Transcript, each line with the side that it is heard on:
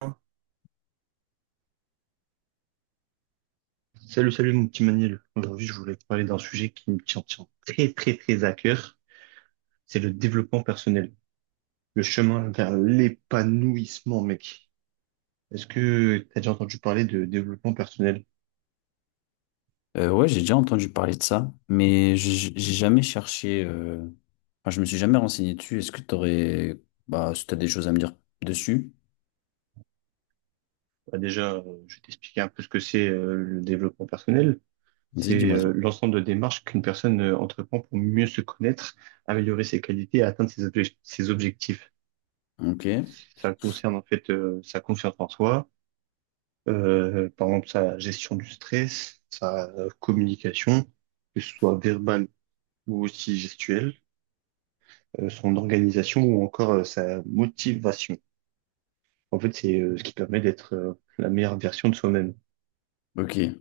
right: Hein. Salut, salut mon petit Manil. Aujourd'hui, je voulais te parler d'un sujet qui me tient très, très, très à cœur. C'est le développement personnel, le chemin vers l'épanouissement, mec. Est-ce que tu as déjà entendu parler de développement personnel?
left: Ouais, j'ai déjà entendu parler de ça, mais j'ai jamais cherché. Enfin, je me suis jamais renseigné dessus. Est-ce que t'aurais, bah, si t'as des choses à me dire dessus,
right: Bah, déjà, je vais t'expliquer un peu ce que c'est le développement personnel.
left: vas-y,
right: C'est
left: dis-moi tout.
right: l'ensemble de démarches qu'une personne entreprend pour mieux se connaître, améliorer ses qualités et atteindre ses objectifs.
left: Ok,
right: Ça concerne en fait sa confiance en soi, par exemple sa gestion du stress, sa communication, que ce soit verbale ou aussi gestuelle, son organisation ou encore sa motivation. En fait, c'est ce qui permet d'être la meilleure version de soi-même.
left: ok. Ouais,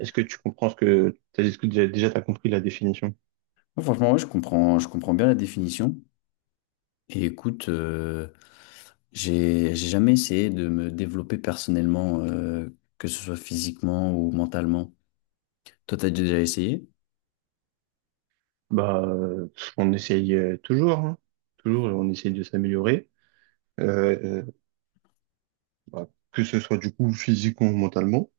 right: Est-ce que tu comprends ce que t'as, est-ce que déjà t'as compris la définition?
left: franchement, ouais, je comprends bien la définition. Et écoute, j'ai jamais essayé de me développer personnellement, que ce soit physiquement ou mentalement. Toi, t'as déjà essayé?
right: Bah, on essaye toujours, hein. Toujours, on essaye de s'améliorer. Euh, euh, Bah, que ce soit du coup physiquement ou mentalement.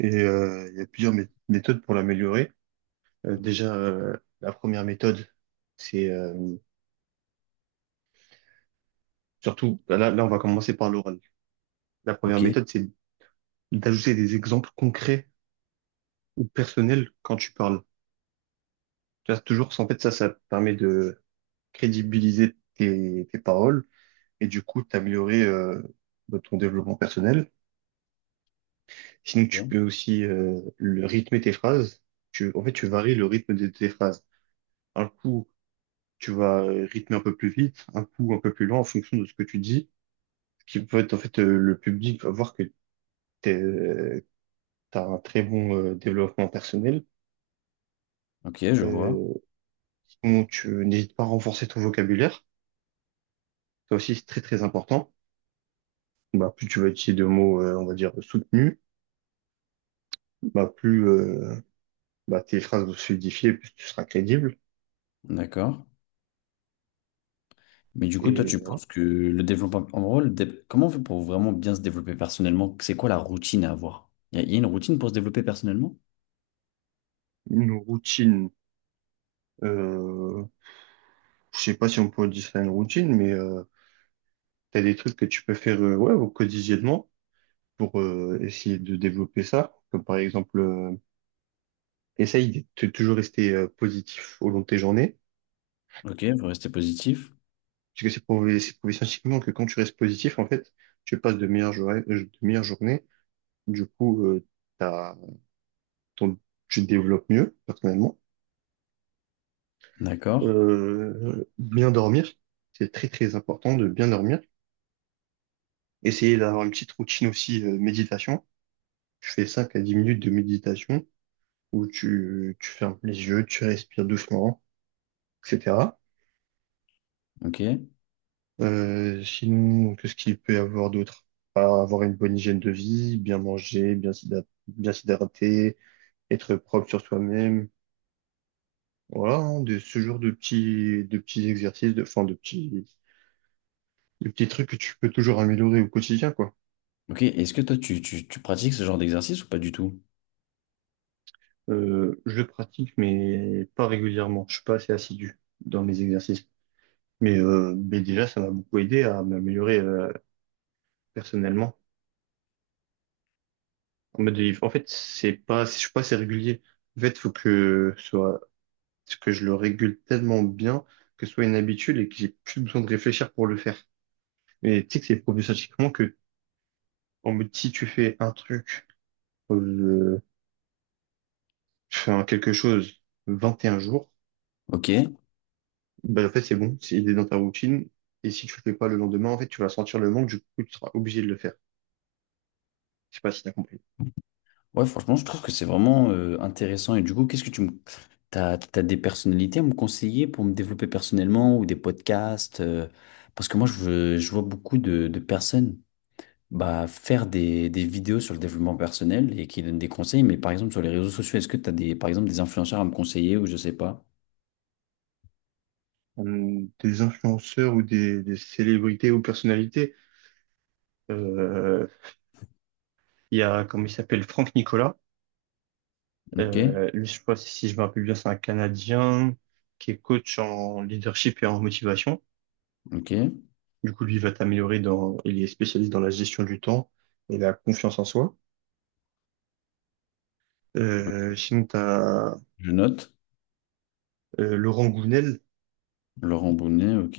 right: Et il y a plusieurs méthodes pour l'améliorer. Déjà, la première méthode, c'est surtout, bah, là, on va commencer par l'oral. La première
left: Ok.
right: méthode, c'est d'ajouter des exemples concrets ou personnels quand tu parles. Tu vois, toujours, en fait, ça te permet de crédibiliser tes paroles et du coup, t'améliorer de ton développement personnel. Sinon, tu peux
left: Ok,
right: aussi le rythmer tes phrases. En fait, tu varies le rythme de tes phrases. Un coup, tu vas rythmer un peu plus vite, un coup un peu plus lent en fonction de ce que tu dis, ce qui peut être en fait le public va voir que tu as un très bon développement personnel.
left: ok, je vois.
right: Euh, Sinon, tu n'hésites pas à renforcer ton vocabulaire. Ça aussi, c'est très très important. Bah, plus tu vas utiliser de mots, on va dire, soutenus, bah, plus bah, tes phrases vont se solidifier, plus tu seras crédible.
left: D'accord. Mais du coup, toi,
right: Et
left: tu penses que le développement, en gros, comment on fait pour vraiment bien se développer personnellement? C'est quoi la routine à avoir? A y a une routine pour se développer personnellement?
right: une routine, euh, je sais pas si on peut dire ça une routine, mais tu as des trucs que tu peux faire ouais, au quotidiennement pour essayer de développer ça. Comme par exemple, essaye de toujours rester positif au long de tes journées.
left: Ok, vous restez positif.
right: Parce que c'est prouvé scientifiquement que quand tu restes positif, en fait, tu passes de meilleures journées, de meilleures journées. Du coup, t'as, ton, tu te développes mieux, personnellement.
left: D'accord.
right: Bien dormir, c'est très très important de bien dormir. Essayer d'avoir une petite routine aussi, méditation. Tu fais 5 à 10 minutes de méditation où tu fermes les yeux, tu respires doucement, etc.
left: Ok.
right: Sinon, qu'est-ce qu'il peut y avoir d'autre? Enfin, avoir une bonne hygiène de vie, bien manger, bien s'hydrater, être propre sur soi-même. Voilà, hein, de, ce genre de petits exercices, de, enfin, de petits trucs que tu peux toujours améliorer au quotidien, quoi.
left: Ok. Est-ce que toi, tu pratiques ce genre d'exercice ou pas du tout?
right: Je le pratique, mais pas régulièrement. Je suis pas assez assidu dans mes exercices. Mais déjà, ça m'a beaucoup aidé à m'améliorer, personnellement. En mode, en fait, c'est pas, je suis pas assez régulier. En fait, faut que ce soit. Parce que je le régule tellement bien que ce soit une habitude et que j'ai plus besoin de réfléchir pour le faire. Mais tu sais que c'est prouvé scientifiquement que, en mode, si tu fais un truc, euh, tu fais un quelque chose 21 jours,
left: Ok.
right: ben, en fait, c'est bon, c'est il est dans ta routine. Et si tu le fais pas le lendemain, en fait, tu vas sentir le manque, du coup, tu seras obligé de le faire. Je sais pas si t'as compris.
left: Ouais, franchement, je trouve que c'est vraiment intéressant. Et du coup, qu'est-ce que tu me... t'as des personnalités à me conseiller pour me développer personnellement ou des podcasts? Parce que moi, je vois beaucoup de personnes. Bah, faire des vidéos sur le développement personnel et qui donnent des conseils. Mais par exemple, sur les réseaux sociaux, est-ce que tu as des, par exemple, des influenceurs à me conseiller ou je sais pas?
right: Des influenceurs ou des célébrités ou personnalités, euh, il y a, comment il s'appelle, Franck Nicolas.
left: Ok,
right: Lui, je sais pas si je me rappelle bien, c'est un Canadien qui est coach en leadership et en motivation.
left: ok,
right: Du coup, lui, il va t'améliorer il est spécialiste dans la gestion du temps et la confiance en soi.
left: ok.
right: Sinon, t'as
left: Je note.
right: Laurent Gounel
left: Laurent Bounet, ok.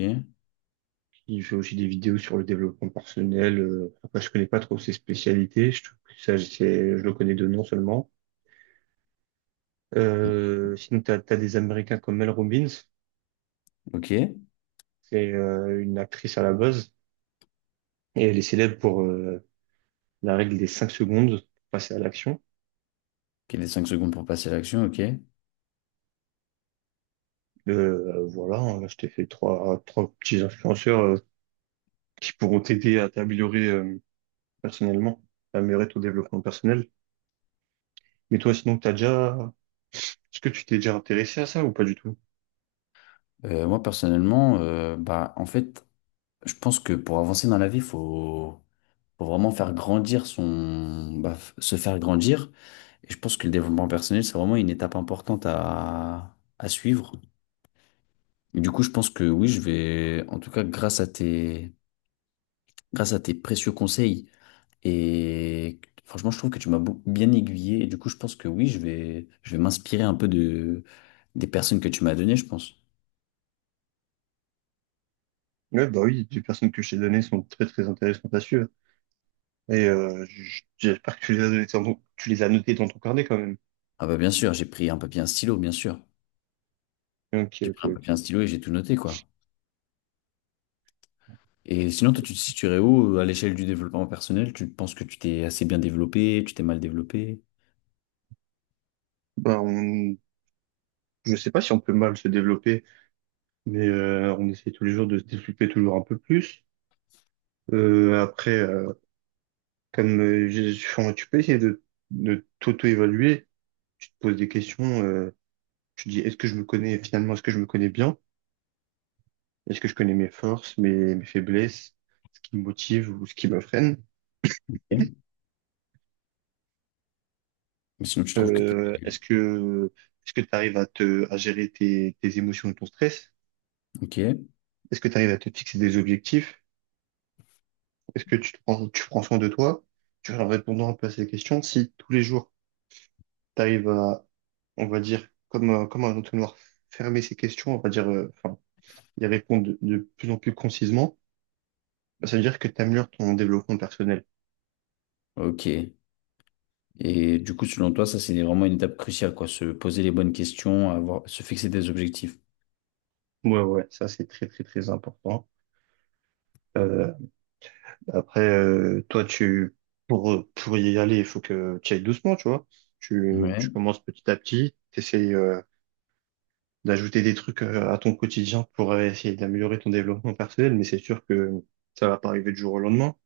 right: qui fait aussi des vidéos sur le développement personnel. Après, je connais pas trop ses spécialités. Je trouve que je le connais de nom seulement. Sinon, t'as des Américains comme Mel Robbins.
left: Ok,
right: C'est une actrice à la base et elle est célèbre pour la règle des 5 secondes pour passer à l'action.
left: qu'il ait 5 secondes pour passer à l'action, ok.
right: Voilà, hein, je t'ai fait trois petits influenceurs qui pourront t'aider à t'améliorer personnellement, à améliorer ton développement personnel. Mais toi, sinon, t'as déjà. Est-ce que tu t'es déjà intéressé à ça ou pas du tout?
left: Moi, personnellement, bah, en fait, je pense que pour avancer dans la vie, faut vraiment faire grandir son, se faire grandir. Et je pense que le développement personnel, c'est vraiment une étape importante à suivre. Du coup, je pense que oui, je vais, en tout cas, grâce à tes précieux conseils, et franchement, je trouve que tu bien aiguillé, et du coup, je pense que oui, je vais m'inspirer un peu de, des personnes que tu m'as données, je pense.
right: Ouais, bah oui, les personnes que je t'ai données sont très très intéressantes à suivre. Et j'espère que tu les as données tu les as notées dans ton carnet quand même.
left: Ah bah, bien sûr, j'ai pris un papier, et un stylo, bien sûr.
right: Ok,
left: J'ai
right: ok,
left: pris un papier, et un
right: ok.
left: stylo et j'ai tout noté, quoi. Et sinon, toi, tu te situerais où à l'échelle du développement personnel? Tu penses que tu t'es assez bien développé, tu t'es mal développé?
right: Bah, je sais pas si on peut mal se développer, mais on essaie tous les jours de se développer toujours un peu plus. Après, comme tu peux essayer de t'auto-évaluer, tu te poses des questions, tu te dis est-ce que je me connais finalement, est-ce que je me connais bien? Est-ce que je connais mes forces, mes faiblesses, ce qui me motive ou ce qui me freine?
left: Ok. Mais sinon, tu trouves que t'es...
right: Euh, est-ce que est-ce que tu arrives à gérer tes émotions et ton stress?
left: Ok,
right: Est-ce que tu arrives à te fixer des objectifs? Est-ce que tu prends soin de toi? Tu vois, en répondant un peu à ces questions, si tous les jours tu arrives à on va dire, comme, comme un entonnoir fermer ses questions, on va dire, enfin, y répondre de plus en plus concisement, bah, ça veut dire que tu améliores ton développement personnel.
left: ok. Et du coup, selon toi, ça, c'est vraiment une étape cruciale, quoi. Se poser les bonnes questions, se fixer des objectifs.
right: Ouais, ouais, ça c'est très, très, très important. Euh, Après, toi, tu, pour y aller, il faut que tu ailles doucement, tu vois. Tu
left: Ouais,
right: commences petit à petit, tu essayes d'ajouter des trucs à ton quotidien pour essayer d'améliorer ton développement personnel, mais c'est sûr que ça va pas arriver du jour au lendemain.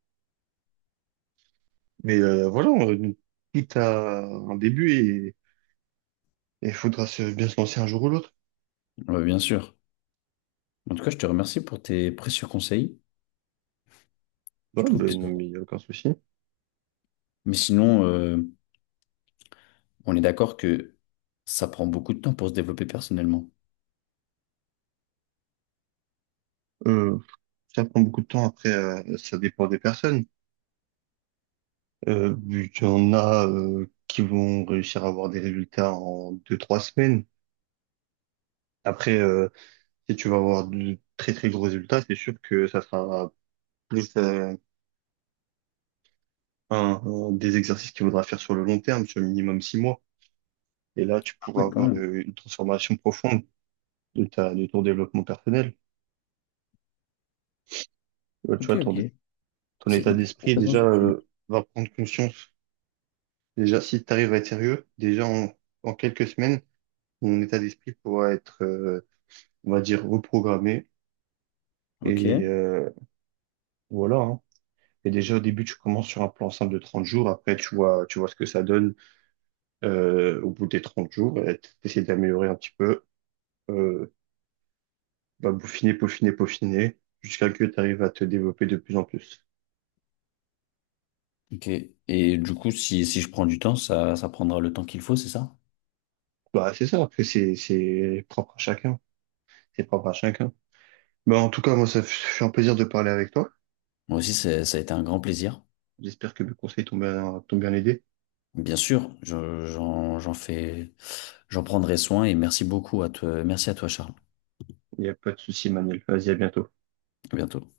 right: Mais voilà, tout a un début. Et il faudra bien se lancer un jour ou l'autre.
left: ouais, bien sûr. En tout cas, je te remercie pour tes précieux conseils.
right: Ouais,
left: Je trouve qu'ils
right: ben, non,
left: sont...
right: mais il n'y a aucun souci.
left: Mais sinon, on est d'accord que ça prend beaucoup de temps pour se développer personnellement.
right: Euh, Ça prend beaucoup de temps. Après, ça dépend des personnes. Vu qu'il y en a qui vont réussir à avoir des résultats en 2, 3 semaines. Après, si tu vas avoir de très, très gros résultats, c'est sûr que ça sera plus un des exercices qu'il faudra faire sur le long terme, sur le minimum 6 mois. Et là, tu
left: Ah
right: pourras
left: ouais, quand
right: avoir
left: même.
right: une transformation profonde de de ton développement personnel. Tu
left: Ok,
right: vois, ton,
left: ok.
right: ton
left: C'est
right: état
left: hyper
right: d'esprit,
left: intéressant ce
right: déjà,
left: que tu me dis.
right: va prendre conscience. Déjà, si tu arrives à être sérieux, déjà en quelques semaines, mon état d'esprit pourra être, on va dire, reprogrammé.
left: Ok,
right: Et voilà. Hein. Et déjà au début, tu commences sur un plan simple de 30 jours. Après, tu vois ce que ça donne au bout des 30 jours. Et t'essaies d'améliorer un petit peu, euh, bah, peaufiner, peaufiner, peaufiner, jusqu'à que tu arrives à te développer de plus en plus.
left: ok. Et du coup, si, si je prends du temps, ça prendra le temps qu'il faut, c'est ça?
right: Bah, c'est ça. Après, c'est propre à chacun. C'est propre à chacun. Bah, en tout cas, moi, ça fait un plaisir de parler avec toi.
left: Moi aussi, ça a été un grand plaisir.
right: J'espère que mes conseils t'ont bien aidé.
left: Bien sûr, j'en fais, j'en prendrai soin et merci beaucoup à toi, merci à toi, Charles.
right: Il n'y a pas de souci, Manuel. Vas-y, à bientôt.
left: À bientôt.